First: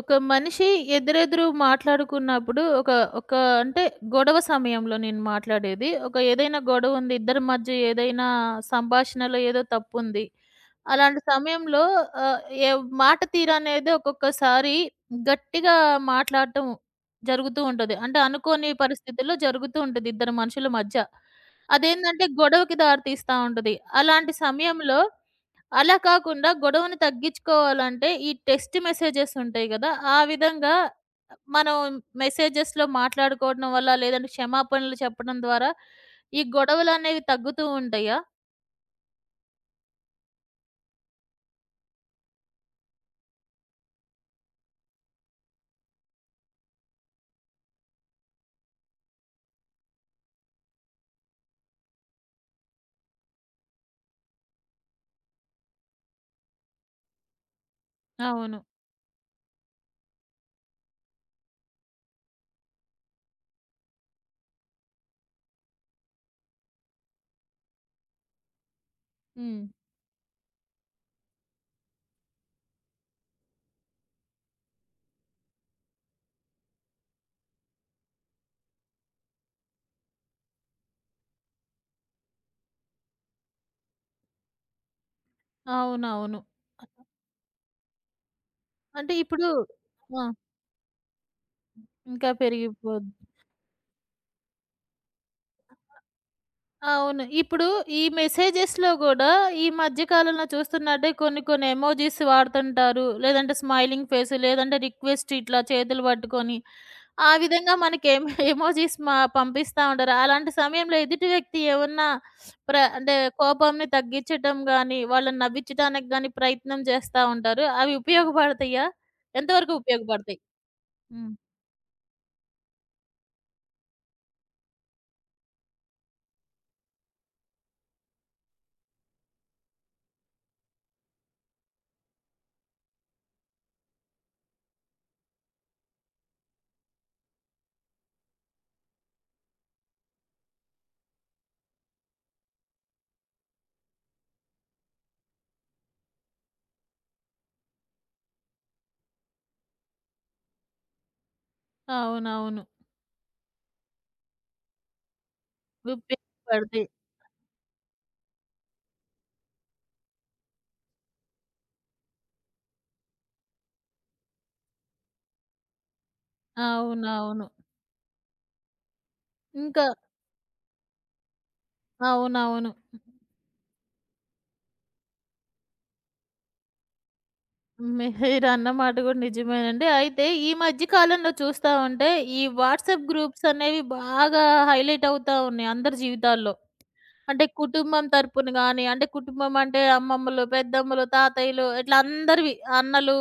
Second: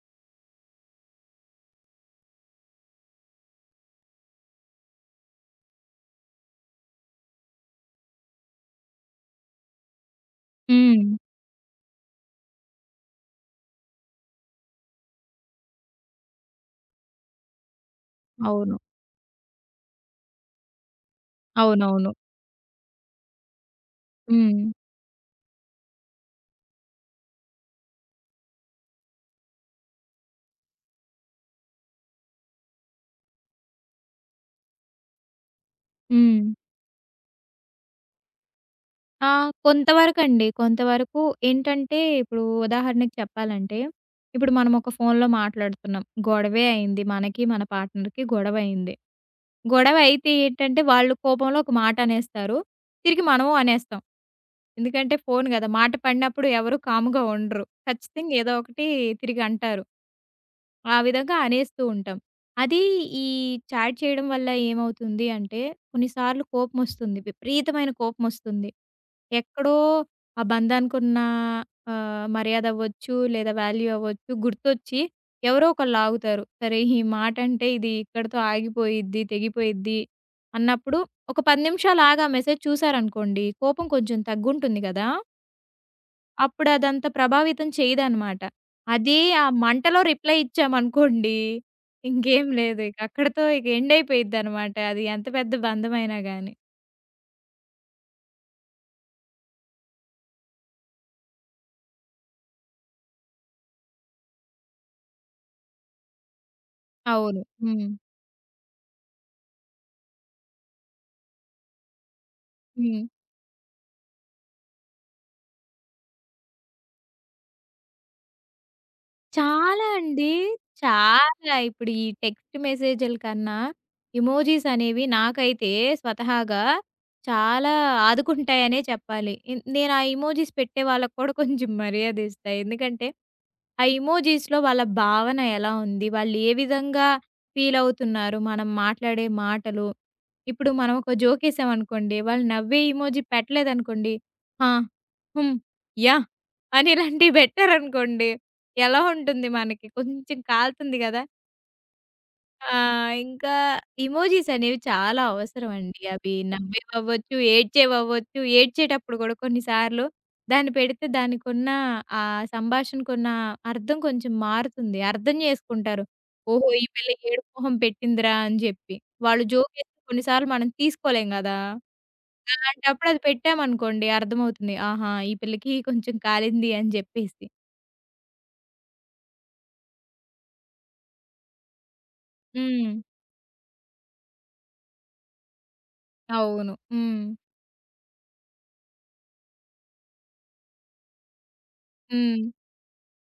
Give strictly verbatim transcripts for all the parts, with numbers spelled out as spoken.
ఒక మనిషి ఎదురెదురు మాట్లాడుకున్నప్పుడు ఒక ఒక అంటే గొడవ సమయంలో నేను మాట్లాడేది. ఒక ఏదైనా గొడవ ఉంది. ఇద్దరి మధ్య ఏదైనా సంభాషణలో ఏదో తప్పుంది. హ్మ్. అలాంటి సమయంలో ఆహ్, ఏ మాట తీరనేది ఒక్కొక్కసారి గట్టిగా మాట్లాడటం జరుగుతూ ఉంటది. అంటే అనుకోని అవును. పరిస్థితుల్లో జరుగుతూ ఉంటది ఇద్దరు మనుషుల మధ్య. అవునవును. అదేందంటే గొడవకి దారి తీస్తా ఉంటది. అలాంటి హ్మ్. సమయంలో అలా కాకుండా గొడవని తగ్గించుకోవాలంటే, ఈ టెక్స్ట్ మెసేజెస్ ఉంటాయి గదా! ఆ విధంగా మనం మెసేజెస్‌లో మాట్లాడుకోవడం వల్ల, లేదంటే క్షమాపణలు చెప్పడం ద్వారా హ్మ్. ఈ గొడవలనేవి తగ్గుతూ ఉంటాయా? ఆ! కొంతవరకండి. కొంతవరకు ఏంటంటే, ఇప్పుడు ఉదాహరణకి చెప్పాలంటే, ఇప్పుడు మనం ఒక ఫోన్‌లో మాట్లాడుతున్నాం. గొడవే అయింది. మనకి, మన పార్ట్నర్‌కి గొడవ అయింది. గొడవ అయితే ఏంటంటే, వాళ్ళు కోపంలో ఒక మాట అనేస్తారు. తిరిగి మనము అనేస్తాం. ఎందుకంటే, ఫోను గదా! మాట పడినప్పుడు ఎవరు కామ్‌గా ఉండరు. ఖచ్చితంగా ఏదో అవును. ఒకటి తిరిగి అంటారు. ఆ విధంగా అనేస్తూ ఉంటాం. అది ఈ చాట్ చేయడం వల్ల ఏమవుతుంది అంటే, కొన్నిసార్లు కోపమొస్తుంది. విపరీతమైన కోపమొస్తుంది. హ్మ్. ఎక్కడో ఆ బంధానికున్న ఆహ్, మర్యాద అవ్వచ్చు, లేదా వాల్యూ అవ్వచ్చు గుర్తొచ్చి ఎవరో ఒకళ్ళు ఆగుతారు. సరే ఈ మాటంటే ఇది ఇక్కడితో ఆగిపోయిద్ది, తెగిపోయిద్ది అన్నప్పుడు ఒక పది నిమిషాలు ఆగి ఆ మెసేజ్ చూసారనుకోండి, కోపం కొంచెం తగ్గుంటుంది గదా! అవునవును. అప్పుడదంత ప్రభావితం చేయదనమాట. అంటే అదే ఆ ఇప్పుడు మంటలో ఆ! రిప్లై ఇచ్చామనుకోండి, ఇంకా ఇంకేం లేదు ఇక. పెరిగిపోద్ది. అక్కడితో ఇక ఎండ్ అయిపోయిద్దనమాట. అది ఎంత పెద్ద బంధమైనా గాని. అవును. ఇప్పుడు ఈ మెసేజెస్‌లో గూడా ఈ మధ్య కాలంలో చూస్తున్నట్టే కొన్ని కొన్ని ఎమోజిస్ వాడుతుంటారు. లేదంటే స్మైలింగ్ ఫేస్, లేదంటే రిక్వెస్ట్ ఇట్లా చేతులు పట్టుకొని, ఆ అవును. విధంగా హ్మ్. మనకి ఎమ్ ఎమోజిస్ మా పంపిస్తా ఉంటారు. అలాంటి సమయంలో ఎదుటి వ్యక్తి ఏమన్నా ప్ర హ్మ్. అంటే కోపంని తగ్గించటం గాని, వాళ్ళని నవ్వించడానికి గాని ప్రయత్నం చేస్తా ఉంటారు. అవి ఉపయోగపడతాయా? ఎంతవరకు చాలా అండి. ఉపయోగపడతాయి? హ్మ్. చాలా. ఇప్పుడు ఈ టెక్స్ట్ మెసేజుల కన్నా ఎమోజీస్ అనేవి నాకైతే స్వతహాగా చాలా ఆదుకుంటాయనే చెప్పాలి. ఇన్ నేను ఆ ఎమోజీస్ పెట్టే వాళ్ళకి కూడా కొంచెం మర్యాదిస్తా. ఎందుకంటే ఆ ఇమోజీస్‌లో వాళ్ళ భావన ఎలా ఉంది? వాళ్ళు ఏ విధంగా ఫీలవుతున్నారు? మనం మాట్లాడే మాటలు. ఇప్పుడు మనం ఒక జోకేసామనుకోండి, వాళ్ళు నవ్వే ఇమోజీ పెట్టలేదనుకోండి, ఆ! హ్మ్. యాహ్! అని ఇలాంటివి బెట్టారనుకోండి, ఎలా ఉంటుంది మనకి? కొంచెం కాలుతుంది గదా! అవునవును. ఆ! ఇంకా ఎమోజిస్ అనేవి చాలా అవసరమండి. అవి ఉపయోగపడతాయి. నవ్వేవవ్వచ్చు, ఏడ్చేవవ్వచ్చు. ఏడ్చేటప్పుడు కూడా కొన్ని సార్లు దాన్ని పెడితే దానికున్న ఆ సంభాషణకున్న అర్థం కొంచెం మారుతుంది. అర్థం చేసుకుంటారు. ఓహో! ఈ పిల్ల అవునవును. ఏడుపు మొహం పెట్టిందిరా అని చెప్పి. వాళ్ళు ఇంకా జోకేస్తే కొన్ని సార్లు మనం తీసుకోలేం గదా! అవునవును. అలాంటప్పుడు అది పెట్టామనుకోండి అర్థమవుతుంది. ఆహా! ఈ పిల్లకి కొంచెం కాలింది అని చెప్పేసి. మీరన్న మాట కూడా నిజమేనండి. అయితే ఈ మధ్య కాలంలో చూస్తా ఉంటే, ఈ హ్మ్. వాట్సాప్ గ్రూప్స్ అనేవి బాగా హైలైట్ అవుతా ఉన్నాయి అందరి జీవితాల్లో. అవును. హ్మ్. అంటే కుటుంబం తరపున గాని, అంటే కుటుంబం అంటే అమ్మమ్మలు, పెద్దమ్మలు, తాతయ్యలు ఇట్లా హ్మ్. అందరివి అన్నలు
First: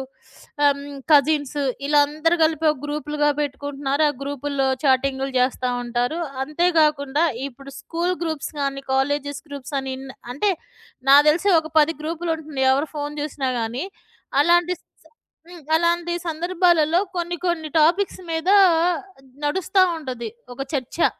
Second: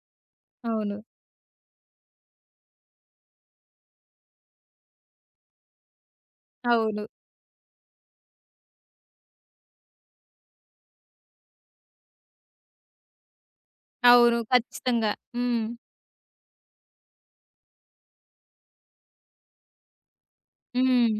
ఆహ్, అవును. హ్మ్, కజిన్స్ ఇలా అందరూ కలిపి ఒక గ్రూపులుగా పెట్టుకుంటున్నారు. ఆ గ్రూపుల్లో చాటింగులు చేస్తా ఉంటారు. అవును. అంతేకాకుండా ఇప్పుడు స్కూల్ గ్రూప్స్ గాని, కాలేజెస్ గ్రూప్స్ అని ఇన్ అంటే నాకు తెలిసి ఒక పది గ్రూపులుంటుంది ఎవరు ఫోను చూసినా గాని. అవును. అలాంటి ఖచ్చితంగా. హ్మ్. హ్మ్. అలాంటి సందర్భాలలో కొన్ని కొన్ని టాపిక్స్ మీద నడుస్తా ఉంటది ఒక చర్చ. హ్మ్.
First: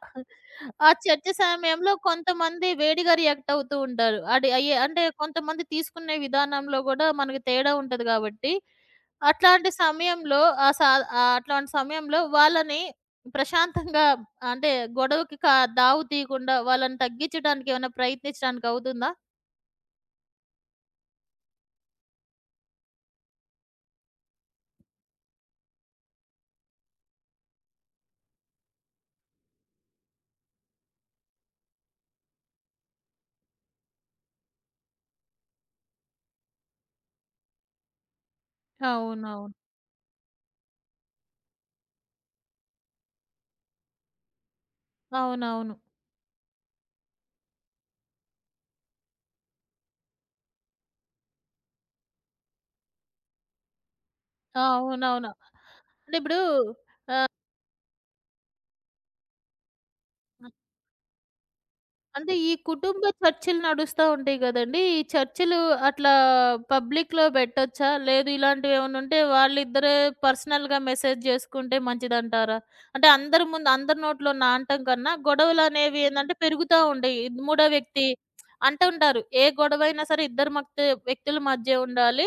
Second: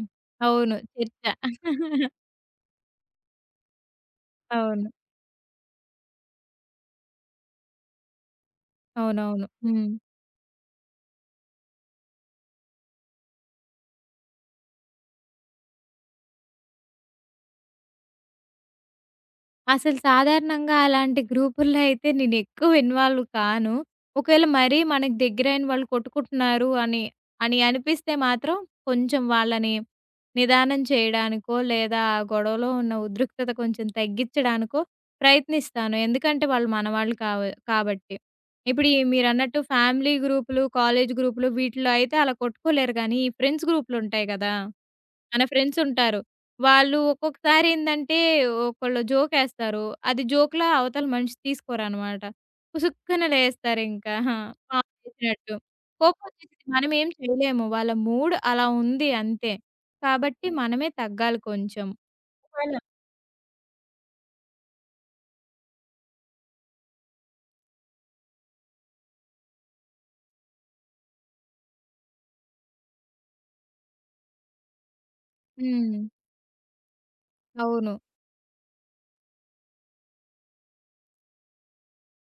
అవును. ఆ చర్చ. చర్చ సమయంలో కొంతమంది వేడిగా రియాక్ట్ అవుతూ ఉంటారు. అది అయ్యే అవును. అంటే కొంతమంది తీసుకునే విధానంలో గూడా మనకి తేడా ఉంటది గాబట్టి, అవునవును. అట్లాంటి హ్మ్. సమయంలో ఆ సా ఆహ్, అట్లాంటి సమయంలో వాళ్ళని ప్రశాంతంగా అంటే గొడవకి కా దావు తీయకుండా వాళ్ళని తగ్గించడానికి ఏమైనా ప్రయత్నించడానికి అవుతుందా? అసలు సాధారణంగా అలాంటి గ్రూపుల్లో అయితే నేనెక్కువ ఇన్వాల్వ్ కాను. ఒకవేళ మరీ మనకు దగ్గరైన వాళ్ళు కొట్టుకుంటున్నారు అని, అని అనిపిస్తే మాత్రం కొంచెం వాళ్ళని నిదానం చేయడానికో, లేదా ఆ గొడవలో ఉన్న ఉద్రిక్తత కొంచెం తగ్గిచ్చడానికో ప్రయత్నిస్తాను. ఎందుకంటే వాళ్ళు మన వాళ్ళు కావ కాబట్టి. ఇప్పుడు ఈ అవునవును. మీరన్నట్టు ఫ్యామిలీ గ్రూపులు, కాలేజ్ గ్రూపులు వీటిలో అయితే అలా కొట్టుకోలేరు గానీ, ఈ ఫ్రెండ్స్ గ్రూపులుంటాయి గదా! మన అవునవును. ఫ్రెండ్సుంటారు. వాళ్ళు ఒక్కొక్కసారి ఏందంటే, ఒకళ్ళు జోకేస్తారు. అది జోక్‌లా అవతల మనిషి తీసుకోరనమాట. పుసుక్కున లేస్తారింకా. ఆ! ఆ! పాము అవునవును. లేచినట్టు. అంటే ఇప్పుడు కోపమొచ్చేసిద్ది. మనమేం ఆహ్ చేయలేము. వాళ్ళ మూడ్ అలా ఉంది అంతే. కాబట్టి మనమే తగ్గాలి కొంచెం. అంటే ఈ ఒకవేళ కుటుంబ చర్చలు నడుస్తా ఉంటాయి గదండీ! ఈ చర్చలు అట్లా పబ్లిక్‌లో పెట్టొచ్చా? లేదు ఇలాంటివేమన్నా ఉంటే వాళ్ళిద్దరే పర్సనల్‌గా మెసేజ్ జేసుకుంటే మంచిదంటారా? అంటే అందరి ముందు అందరి నోట్లో నానటం కన్నా గొడవలనేవి హ్మ్. ఏందంటే పెరుగుతా ఉండయి. ఇది మూడో అవును. వ్యక్తి అంటుంటారు. ఏ గొడవైనా సరే ఇద్దరు మక్తె వ్యక్తుల మధ్య ఉండాలి.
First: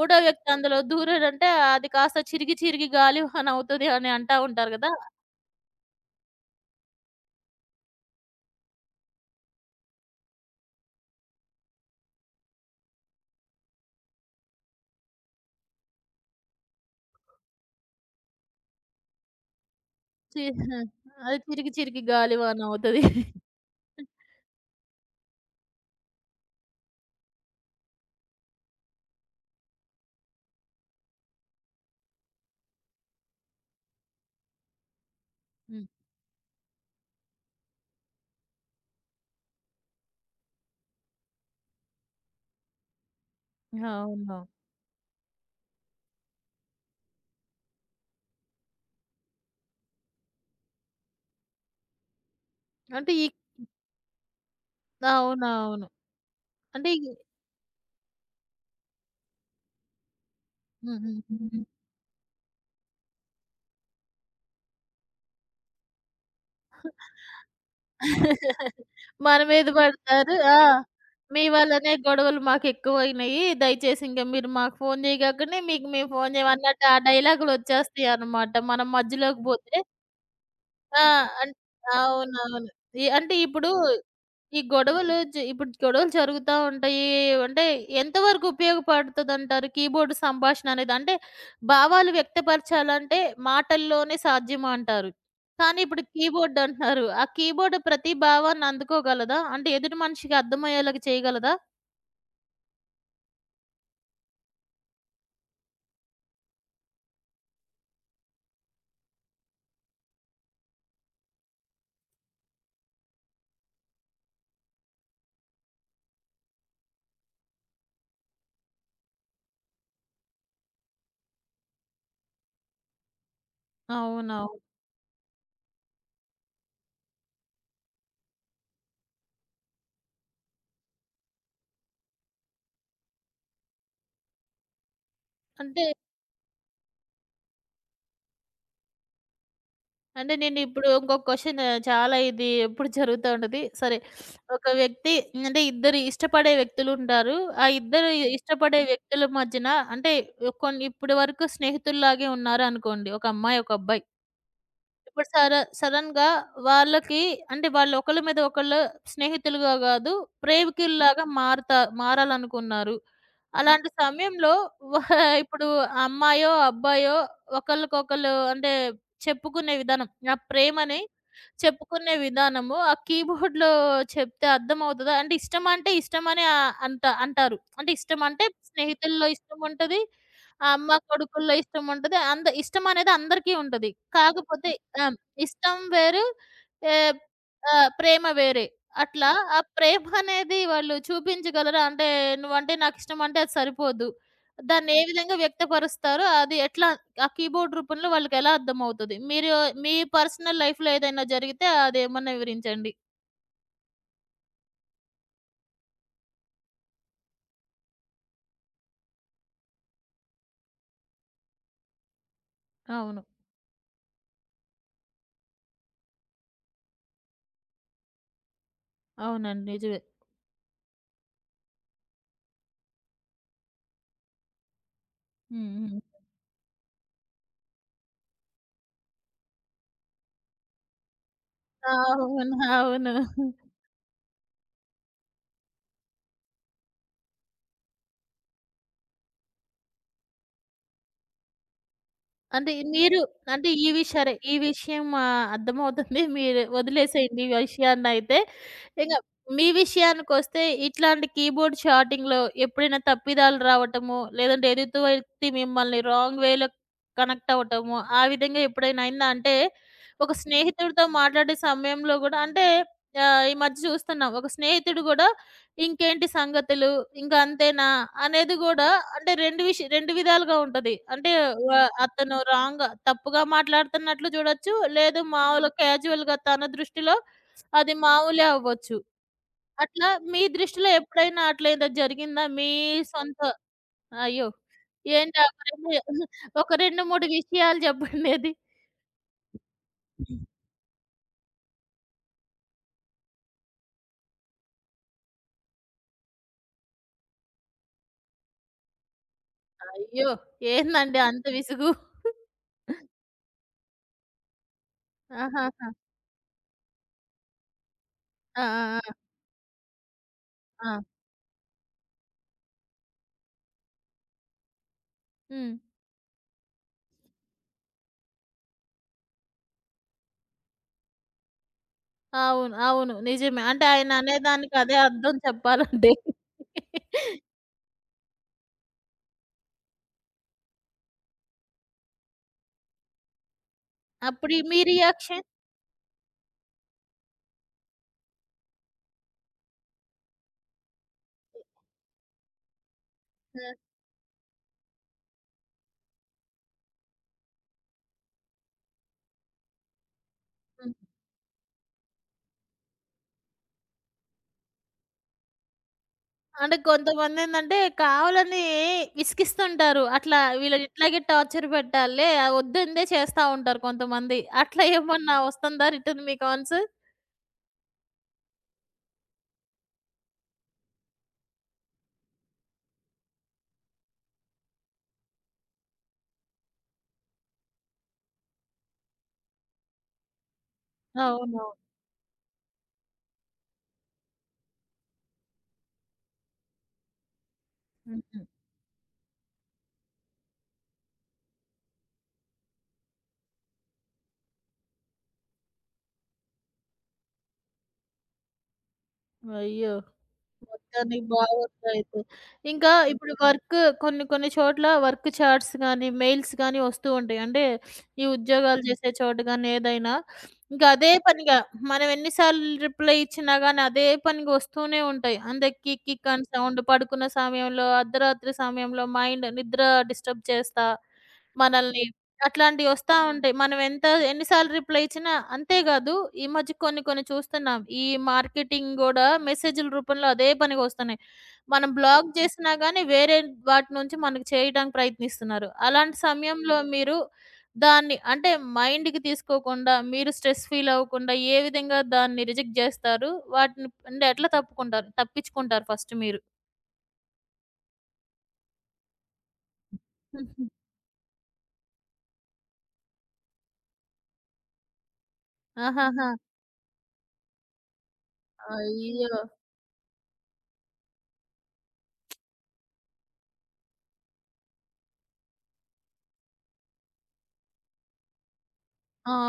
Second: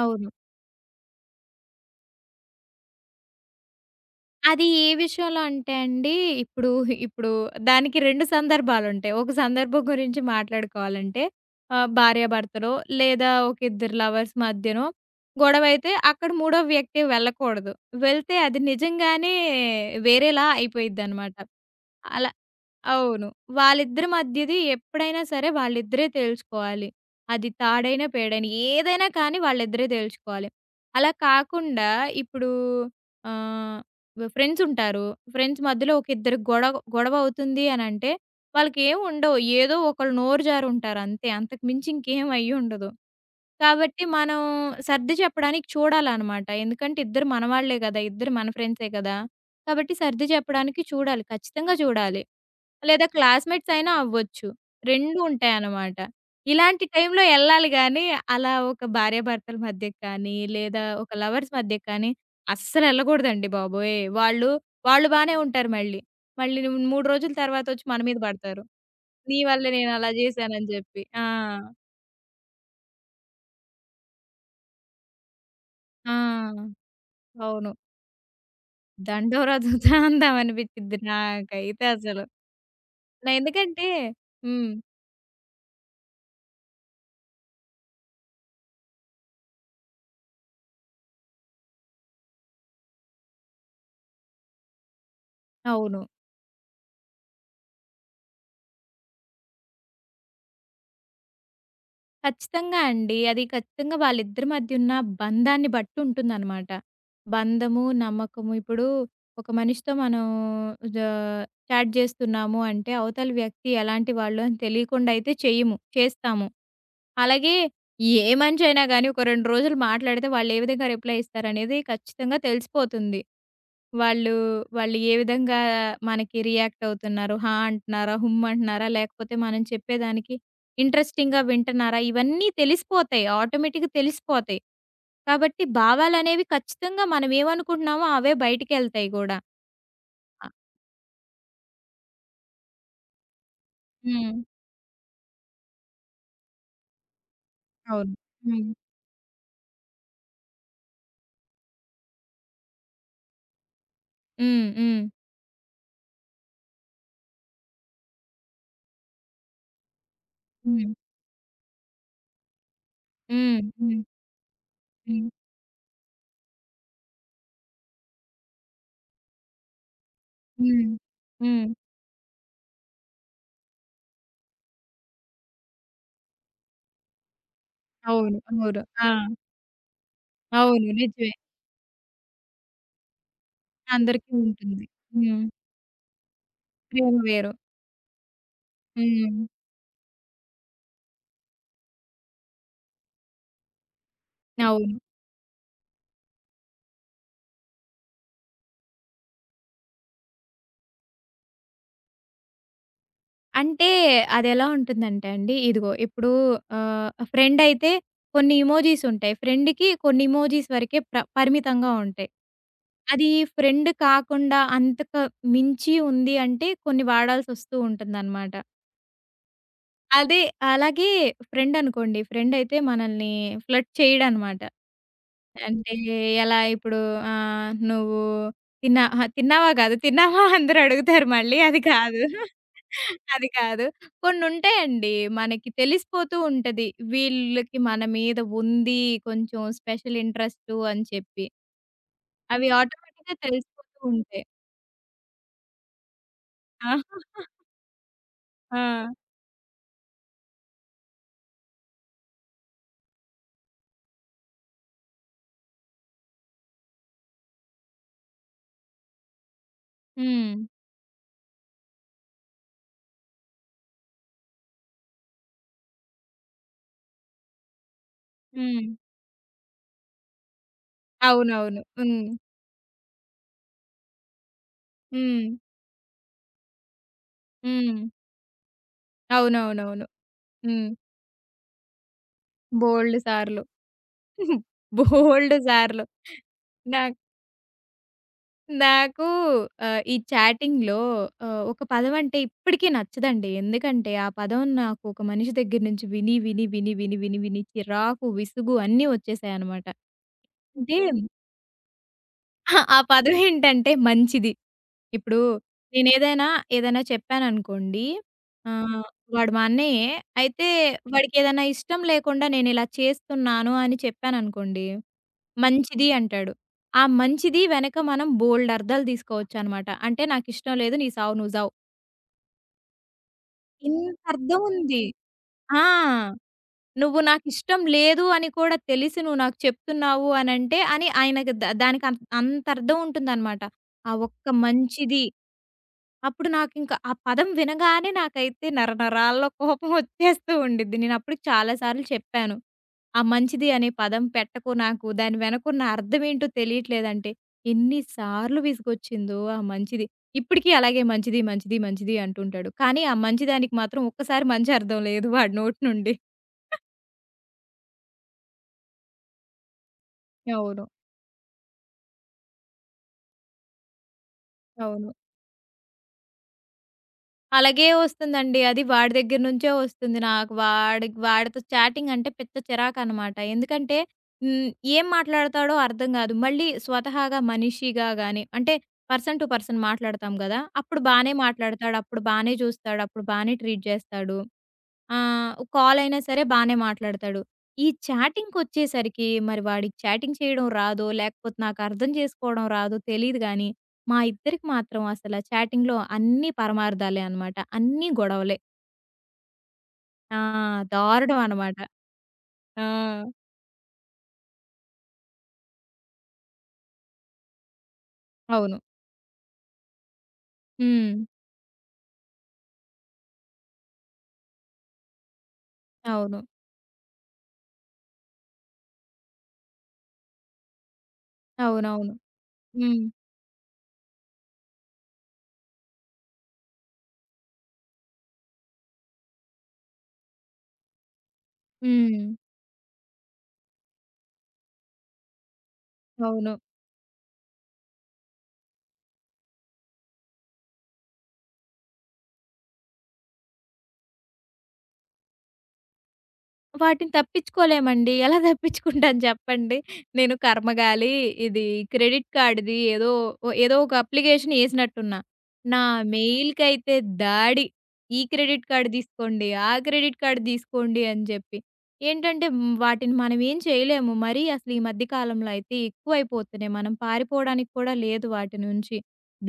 మూడో అవును. వ్యక్తి అందులో దూరాడంటే అది కాస్త చిరిగి చిరిగి గాలివాన అవుతది అని అంటా అది ఉంటారు ఏ గదా! విషయంలో అంటే అండి, ఇప్పుడు, ఇప్పుడు దానికి రెండు సందర్భాలుంటాయి. ఒక సందర్భం గురించి మాట్లాడుకోవాలంటే ఆహ్, భార్యాభర్తలో లేదా ఒక ఇద్దరు లవర్స్ మధ్యనో గొడవైతే అక్కడ మూడో వ్యక్తి వెళ్ళకూడదు. వెళ్తే అది నిజంగానే చి వేరేలా అయిపోయిద్దనమాట. అది చిరిగి చిరిగి అలా గాలివాన అవుతది. అవును. వాళ్ళిద్దరి మధ్యది ఎప్పుడైనా సరే వాళ్ళిద్దరే తేల్చుకోవాలి. అది తాడైనా, పేడైనా ఏదైనా కానీ వాళ్ళిద్దరే తేల్చుకోవాలి. అలా కాకుండా ఇప్పుడు ఆహ్, వ్ ఫ్రెండ్స్ ఉంటారు. ఫ్రెండ్స్ హ్మ్. మధ్యలో ఒక ఇద్దరు గొడవ గొడవ అవుతుంది అనంటే వాళ్ళకేం ఉండవు. ఏదో ఒకళ్ళు నోరు జారుంటారు అంతే. అంతకు మించి ఇంకేం అయ్యుండదు. కాబట్టి మనం అవును. సర్ది చెప్పడానికి చూడాలనమాట. ఎందుకంటే ఇద్దరు మనవాళ్ళే గదా! ఇద్దరు మన ఫ్రెండ్సే గదా! కాబట్టి సర్ది చెప్పడానికి చూడాలి. ఖచ్చితంగా చూడాలి. లేదా అంటే ఈ క్లాస్‌మేట్స్ అయినా అవ్వచ్చు. రెండు అవునవును. ఉంటాయన్నమాట. ఇలాంటి అంటే ఈ టైంలో ఎళ్ళాలి గానీ, అలా ఒక భార్యాభర్తల మధ్యకి కానీ, లేదా హ్మ్. ఒక హ్మ్. లవర్స్ హ్మ్. మధ్యకి కానీ అస్సలెళ్ళకూడదండి బాబోయ్! వాళ్ళు, వాళ్ళు బానే ఉంటారు మళ్ళీ. మళ్ళీ మూడు రోజుల తర్వాత వచ్చి మన మీద పడతారు. నీ మన మీద వల్లే నేనలా పడతారు. ఆ! జేశానని జెప్పి. ఆ! మీ వల్లనే గొడవలు మాకెక్కువయినయి. దయచేసి ఇంక మీరు మాకు ఫోను చేయగాకనే మీకు మేము ఆ! ఫోను చేయము అన్నట్టు ఆ అవును. డైలాగులొచ్చేస్తాయన్నమాట. మనం మధ్యలోకి దండోరా పోతే దుదాందం అనిపిచ్చిద్ది ఆ! అన్ నాకైతే అసలు. అవునవును. ఈ నా అంటే ఇప్పుడు ఎందుకంటే ఈ హ్మ్. గొడవలు జ ఇప్పుడు గొడవలు జరుగుతా ఉంటాయి. అంటే ఎంతవరకు ఉపయోగపడుతదంటారు? కీబోర్డ్ సంభాషణ అనేది అంటే భావాలు వ్యక్తపరచాలంటే మాటల్లోనే సాధ్యమా అంటారు. కానీ అవును. ఇప్పుడు కీబోర్డ్ అంటున్నారు. ఆ కీబోర్డ్ ప్రతి భావాన్ని అందుకోగలదా? అంటే ఎదుటి మనిషికి అర్థమయ్యేలాగా చేయగలదా? ఖచ్చితంగా అండి. అది ఖచ్చితంగా వాళ్ళిద్దరి మధ్యున్న బంధాన్ని బట్టి ఉంటుందనమాట. బంధము, నమ్మకము ఇప్పుడు ఒక మనిషితో మనం జ చాట్ చేస్తున్నాము అంటే అవతల వ్యక్తి ఎలాంటి వాళ్ళు అని తెలియకుండా అయితే చెయ్యము, చేస్తాము. అలాగే ఏ మనిషైనా గానీ ఒక రెండు రోజులు మాట్లాడితే వాళ్ళు ఏ విధంగా రిప్లై ఇస్తారనేది ఖచ్చితంగా తెలిసిపోతుంది. వాళ్ళు, అవునవును. వాళ్ళు ఏ విధంగా మనకి రియాక్ట్ అవుతున్నారు. హా! అంటున్నారా? హుమ్ అంటున్నారా? లేకపోతే మనం చెప్పేదానికి ఇంట్రెస్టింగ్‌గా వింటున్నారా? ఇవన్నీ తెలిసిపోతాయి. ఆటోమేటిక్‌గా తెలిసిపోతాయి. కాబట్టి అంటే భావాలనేవి ఖచ్చితంగా మనం ఏమనుకుంటున్నామో అవే బయటికెళ్తాయి గూడా. అంటే ఆ! నేనిప్పుడు ఇంకొక క్వెషన్ చాలా ఇది ఎప్పుడు జరుగుతా ఉంటది. సరే హ్మ్. ఒక వ్యక్తి అంటే ఇద్దరు ఇష్టపడే వ్యక్తులుంటారు. ఆ ఇద్దరు అవును. హ్మ్. ఇష్టపడే వ్యక్తుల మధ్యన అంటే కొన్ని ఇప్పటి వరకు స్నేహితుల్లాగే ఉన్నారనుకోండి. ఒక అమ్మాయి, ఒక అబ్బాయి. హ్మ్. హ్మ్. ఇప్పుడు సర సడెన్‌గా వాళ్ళకి అంటే వాళ్ళు ఒకళ్ళ మీద ఒకళ్ళు స్నేహితులుగా గాదు, హ్మ్. ప్రేమికుల్లాగా మారతా మారాలనుకున్నారు. హ్మ్. హ్మ్. అలాంటి హ్మ్. సమయంలో వ హ్మ్. ఇప్పుడు అమ్మాయో, అబ్బాయో ఒకళ్ళకొకళ్ళు అంటే చెప్పుకునే విధానం ఆ హ్మ్. ప్రేమని హ్మ్. చెప్పుకునే విధానము ఆ కీబోర్డ్‌లో చెప్తే అర్థమవుతదా? అంటే ఇష్టమంటే ఇష్టమనే ఆహ్, అంట అంటారు. అంటే అవును. ఇష్టమంటే అవును. ఆ! స్నేహితుల్లో ఇష్టముంటది. అవును. అమ్మ, నిజమే. కొడుకుల్లో ఇష్టముంటది. అంద ఇష్టమనేది అందరికీ ఉంటది. అందరికీ కాకపోతే ఉంటుంది. ఆ! హ్మ్. ఇష్టం వేరు. ఏ ప్రేమ వేరు. ఆహ్, ప్రేమ వేరే. అట్లా హ్మ్. ఆ ప్రేమనేది వాళ్ళు చూపించగలరా? అంటే నువ్వంటే నాకిష్టమంటే అది సరిపోదు. దాన్ని అవును. ఏ విధంగా వ్యక్తపరుస్తారో అది ఎట్లా ఆ కీబోర్డ్ రూపంలో వాళ్ళకెలా అర్థమవుతది. మీరు మీ పర్సనల్ లైఫ్‌లో ఏదైనా జరిగితే అదేమన్నా వివరించండి. అంటే అదెలా ఉంటుందంటే అండి, ఇదిగో ఇప్పుడు ఆహ్, ఫ్రెండ్ అయితే కొన్ని ఇమోజిస్ ఉంటాయి. ఫ్రెండ్‌కి కొన్ని ఇమోజిస్ వరకే ప్ర పరిమితంగా ఉంటాయి. అవును. అది ఫ్రెండ్ కాకుండా అంతకు మించి ఉంది అంటే కొన్ని వాడాల్సొస్తూ ఉంటుందనమాట. అవునండి. నిజమే. అదే. అలాగే ఫ్రెండనుకోండి. ఫ్రెండయితే మనల్ని ఫ్లర్ట్ చేయడనమాట. హ్మ్. అంటే హ్మ్. ఎలా ఇప్పుడు ఆహ్, "నువ్వు తిన్నా అహా! తిన్నావా కాదు. తిన్నావా?" అందరూ అడుగుతారు మళ్ళీ. అది కాదు. అవును. అవును. అది కాదు. కొన్నుంటాయండి. మనకి తెలిసిపోతూ ఉంటది. వీళ్ళకి మన మీద ఉంది కొంచెం స్పెషల్ ఇంట్రెస్టు అని చెప్పి. అవి అంటే మీరు ఆటోమేటిక్‌గా అంటే ఈ తెలిసిపోతూ విష సరే ఉంటాయి. ఈ విషయం ఆహ్, అర్థమవుతుంది. మీరు ఆ! వదిలేసేయండి ఈ విషయాన్నయితే. ఆ! ఇంగ మీ విషయానికొస్తే ఇట్లాంటి కీబోర్డ్ షార్టింగ్‌లో ఎప్పుడైనా తప్పిదాలు రావటము, లేదంటే ఎదుటి వ్యక్తి మిమ్మల్ని రాంగ్ వేలో కనెక్ట్ అవ్వటము, ఆ విధంగా ఎప్పుడైనా అయిందా? అంటే ఒక హ్మ్. స్నేహితుడితో మాట్లాడే సమయంలో గూడా అంటే ఆహ్, ఈ మధ్య చూస్తున్నాం. ఒక స్నేహితుడు గూడా ఇంకేంటి సంగతులు? ఇంకా అంతేనా? అనేది హ్మ్. గూడా అంటే రెండు విష్ రెండు విధాలుగా ఉంటది. అంటే వ అవునవును. హ్మ్. హ్మ్. అతను రాంగ్‌గా తప్పుగా మాట్లాడుతున్నట్లు చూడొచ్చు. లేదు హ్మ్. హ్మ్. మామూలు క్యాజువల్‌గా తన దృష్టిలో అది హ్మ్. మామూలే అవ్వచ్చు. అవునవునవును. అట్లా మీ దృష్టిలో హ్మ్. ఎప్పుడైనా అట్లా ఏదో జరిగిందా? మీ బోలెడు సొంత సార్లు. అయ్యో! ఏంటి ఆ బోలెడు ఒక 2 సార్లు. ఒక రెండు, నాకు మూడు విషయాలు చెప్పండి అది? నాకు ఆహ్, ఈ చాటింగ్‌లో ఆహ్, ఒక పదం అంటే ఇప్పటికీ నచ్చదండి. ఎందుకంటే ఆ పదం నాకు ఒక మనిషి దగ్గర నుంచి విని, విని, విని, విని, విని, విని చిరాకు, విసుగు అన్నీ వచ్చేసాయన్నమాట. అయ్యో! అంటే ఏందండి అంత విసుగు? ఆ పదం ఏంటంటే మంచిది. ఇప్పుడు ఆహాహా! నేనేదైనా, ఏదైనా చెప్పాననుకోండి ఆ! ఆహ్, ఆ! వాడు మా అన్నయ్యే. అయితే ఆ! ఆ! వాడికేదైనా ఇష్టం లేకుండా నేనిలా చేస్తున్నాను అని చెప్పాననుకోండి, హ్మ్. మంచిది అంటాడు. ఆ మంచిది వెనక మనం బోలెడు అర్థాలు తీసుకోవచ్చనమాట. అంటే నాకిష్టం లేదు, నీ సావు నువ్వు సావు. అవును. అవును. నిజమే. అంటే ఇంత ఆయన అర్థం అనేదానికి అదే ఉంది. అర్థం ఆ! చెప్పాలంటే. నువ్వు నాకిష్టం లేదు అని కూడా తెలిసి నువ్వు నాకు చెప్తున్నావు అనంటే అని ఆయనకి ద దానికి అంత అంత అర్థం ఉంటుందనమాట. ఆ ఒక్క అప్పుడు ఈ మీ మంచిది రియాక్షన్? అప్పుడు నాకింక ఆ పదం వినగానే నాకైతే నరనరాల్లో కోపం వచ్చేస్తూ ఉండిద్ది. నేనప్పటికి చాలా సార్లు చెప్పాను. ఆ మంచిది ఆ! అనే పదం పెట్టకు నాకు. దాని వెనకున్న అర్థమేంటో తెలియట్లేదంటే, ఎన్ని సార్లు విసుగొచ్చిందో ఆ మంచిది. ఇప్పటికి హ్మ్. అలాగే మంచిది, మంచిది, మంచిది అంటుంటాడు. కానీ ఆ మంచిదానికి మాత్రం ఒక్కసారి మంచి అర్థం లేదు వాడి నోటి నుండి. అంటే కొంతమందేందంటే కావాలని విసిగిస్తుంటారు. అట్లా అవును. వీళ్ళని ఇట్లాగే టార్చర్ పెట్టాలిలే వద్దందే చేస్తా ఉంటారు కొంతమంది. అట్లా అవును. ఏమన్నా వస్తుందా రిటర్న్ మీకు ఆన్సర్? అలాగే వస్తుందండి. అది వాడి దగ్గర నుంచే వస్తుంది. నాకు వాడి వాడితో చాటింగ్ అంటే పిచ్చ చిరాకనమాట. ఎందుకంటే హ్మ్. ఏం మాట్లాడతాడో అర్థం గాదు. మళ్ళీ స్వతహాగా మనిషిగా గాని అంటే పర్సన్ టు పర్సన్ మాట్లాడతాం గదా! అప్పుడు బానే అవునవును. మాట్లాడతాడు. అప్పుడు బానే చూస్తాడు. అప్పుడు బానే ట్రీట్ జేస్తాడు. ఆ! కాల్ అయినా సరే బానే మాట్లాడతాడు. ఈ హుహు. చాటింగ్‌కొచ్చేసరికి మరి వాడికి చాటింగ్ చేయడం రాదో, లేకపోతే నాకు అర్థం చేసుకోవడం రాదో తెలీదు గానీ, మా ఇద్దరికి మాత్రం అసల చాటింగ్‌లో అన్నీ పరమార్థాలే అనమాట. అన్నీ గొడవలే. అయ్యో! ఆ! మొత్తానికి దారుణం అనమాట. బాగుందయితే. ఆ! ఇంకా ఇప్పుడు వర్క్ కొన్ని కొన్ని చోట్ల వర్క్ చాట్స్ గానీ, మెయిల్స్ గానీ వస్తూ ఉంటాయి. అంటే ఈ అవును. ఉద్యోగాలు చేసే చోట గానీ ఏదైనా, ఇంకా అదే హ్మ్. పనిగా మనం ఎన్ని సార్లు రిప్లై ఇచ్చినా గానీ అదే పనిగా వస్తూనే ఉంటాయి. అంతే కిక్ కిక్ అవును. అని సౌండ్ పడుకున్న సమయంలో, అర్ధరాత్రి సమయంలో మైండ్ నిద్ర డిస్టర్బ్ చేస్తా మనల్ని అవునవును. హ్మ్. అట్లాంటియొస్తా ఉంటాయి. మనం ఎంత ఎన్ని సార్లు రిప్లై ఇచ్చినా అంతే గాదు, ఈ మధ్య కొన్ని కొన్ని చూస్తున్నాం. ఈ మార్కెటింగ్ గూడా మెసేజుల రూపంలో అదే పనికొస్తున్నాయి. మనం హ్మ్. బ్లాక్ చేసినా గానీ వేరే వాటి నుంచి మనకు చేయడానికి ప్రయత్నిస్తున్నారు. అలాంటి అవును. సమయంలో మీరు దాన్ని అంటే మైండ్‌కి తీసుకోకుండా, మీరు స్ట్రెస్ ఫీల్ అవ్వకుండా ఏ విధంగా దాన్ని రిజెక్ట్ జేస్తారు? వాటిని అంటే ఎట్లా తప్పుకుంటారు? తప్పించుకుంటారు ఫస్ట్ మీరు? వాటిని తప్పించుకోలేమండి. ఎలా తప్పించుకుంటాను చెప్పండి. నేను కర్మగాలి ఇది క్రెడిట్ కార్డ్‌ది ఏదో ఓ- ఏదో ఒక అప్లికేషన్ ఏసినట్టున్నా. నా ఆహాహా! మెయిల్‌కైతే దాడి. ఈ క్రెడిట్ కార్డ్ అయ్యో! తీసుకోండి, ఆ క్రెడిట్ కార్డ్ తీసుకోండి అని చెప్పి. ఏంటంటే హ్మ్, వాటిని మనం ఏం చేయలేము. మరీ అసలు ఈ మధ్య కాలంలో అయితే ఎక్కువైపోతున్నాయి. మనం పారిపోవడానికి కూడా లేదు వాటి నుంచి.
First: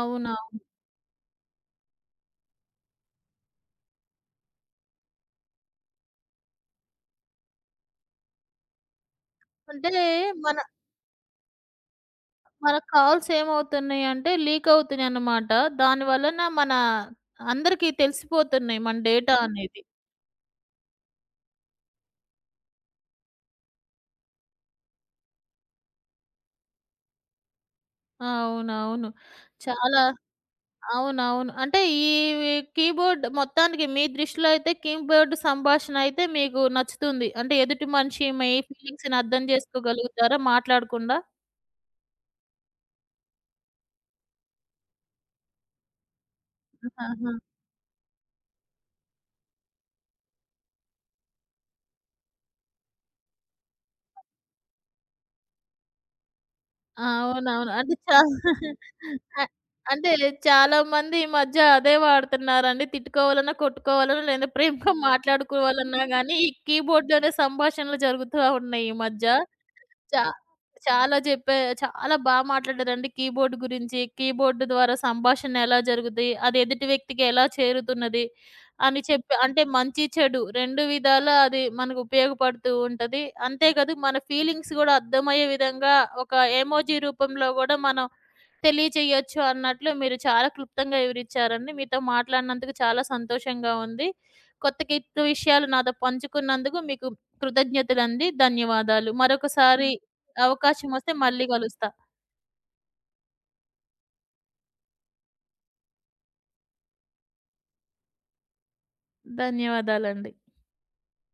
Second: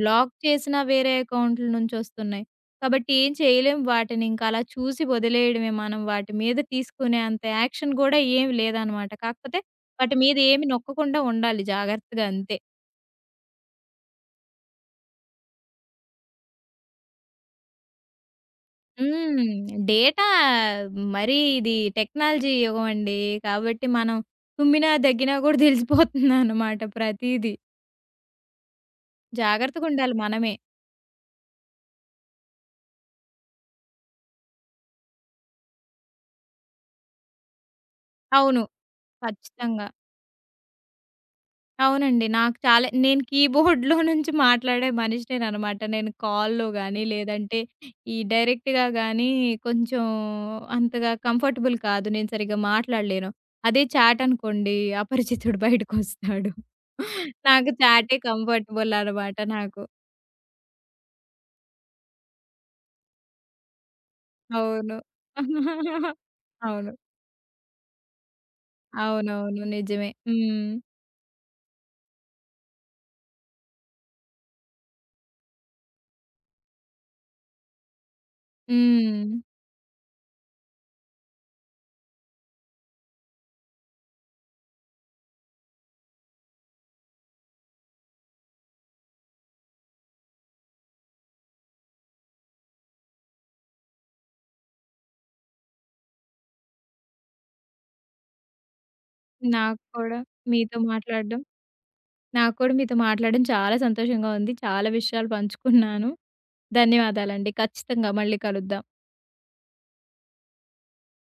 బ్లాక్ చేసినా వేరే అకౌంట్‌ల నుంచొస్తున్నాయి. కాబట్టి ఏం చేయలేం వాటినింక. అలా చూసి వదిలేయడమే మనం. వాటి మీద తీసుకునే అంత యాక్షన్ గూడా ఏమి లేదనమాట. కాకపోతే అంటే వాటి మీద మన ఏమి నొక్కకుండా ఉండాలి జాగ్రత్తగా అంతే. మన కాల్స్ ఏమవుతున్నాయంటే లీకవుతున్నాయన్నమాట. దాని వలన మన అందరికీ తెలిసిపోతున్నాయి మన డేటా హ్మ్. అనేది. డేటా మరీ ఇది టెక్నాలజీ యుగం అండి. కాబట్టి మనం తుమ్మినా, దగ్గినా గూడా తెలిసిపోతుందనమాట ప్రతీదీ. అవునవును. చాలా జాగ్రత్తగుండాలి మనమే. అవునవును. అంటే ఈ కీబోర్డ్ మొత్తానికి మీ దృష్టిలో అయితే కీబోర్డ్ సంభాషణ అయితే మీకు నచ్చుతుంది. అంటే ఎదుటి మనిషి మీ అవును. ఫీలింగ్స్‌ని అర్థం ఖచ్చితంగా. చేసుకోగలుగుతారా మాట్లాడకుండా? అవునండి. నాకు చాలా నేను కీబోర్డ్‌లో నుంచి మాట్లాడే మనిషినేననమాట. నేను కాల్‌లో గాని, ఆహా! లేదంటే ఈ డైరెక్ట్‌గా గాని కొంచెం అంతగా కంఫర్టబుల్ కాదు. నేను సరిగ్గా మాట్లాడలేను. అదే చాట్ అనుకోండి అపరిచితుడు బయటకొస్తాడు. నాకు అవునవును. అంటే చాటే చా కంఫర్టబుల్ అనమాట అ నాకు. అంటే చాలా మంది ఈ మధ్య అదే వాడుతున్నారండి. తిట్టుకోవాలన్నా, కొట్టుకోవాలన్నా లేదా ప్రేమగా అవును. మాట్లాడుకోవాలన్నా గానీ, ఈ అవును. కీబోర్డ్‌లోనే సంభాషణలు జరుగుతా ఉన్నాయి ఈ మధ్య. అవునవును. నిజమే. చా హ్మ్. చాలా చెప్పా చాలా బాగా మాట్లాడారండి కీబోర్డ్ గురించి. కీబోర్డ్ ద్వారా సంభాషణ ఎలా జరుగుద్ది? అది ఎదుటి వ్యక్తికి ఎలా చేరుతున్నది? అని చెప్పి హ్మ్. అంటే మంచి, చెడు రెండు విధాలా అది మనకు ఉపయోగపడుతూ ఉంటది. అంతే కాదు మన ఫీలింగ్స్ గూడా అర్థమయ్యే విధంగా ఒక ఎమోజీ రూపంలో గూడా మనం తెలియజేయొచ్చు అన్నట్లు మీరు చాలా క్లుప్తంగా వివరించారండి. మీతో మాట్లాడినందుకు చాలా సంతోషంగా ఉంది. కొత్త గిఫ్ట్ విషయాలు నాతో పంచుకున్నందుకు మీకు కృతజ్ఞతలండి. ధన్యవాదాలు. నాకు మరొకసారి హ్మ్. కూడా మీతో అవకాశం వస్తే మాట్లాడడం మళ్ళీ కలుస్తా. నాకు కూడా మీతో మాట్లాడడం చాలా సంతోషంగా ఉంది. చాలా విషయాలు పంచుకున్నాను. ధన్యవాదాలండి. ఖచ్చితంగా మళ్ళీ కలుద్దాం. ధన్యవాదాలండి.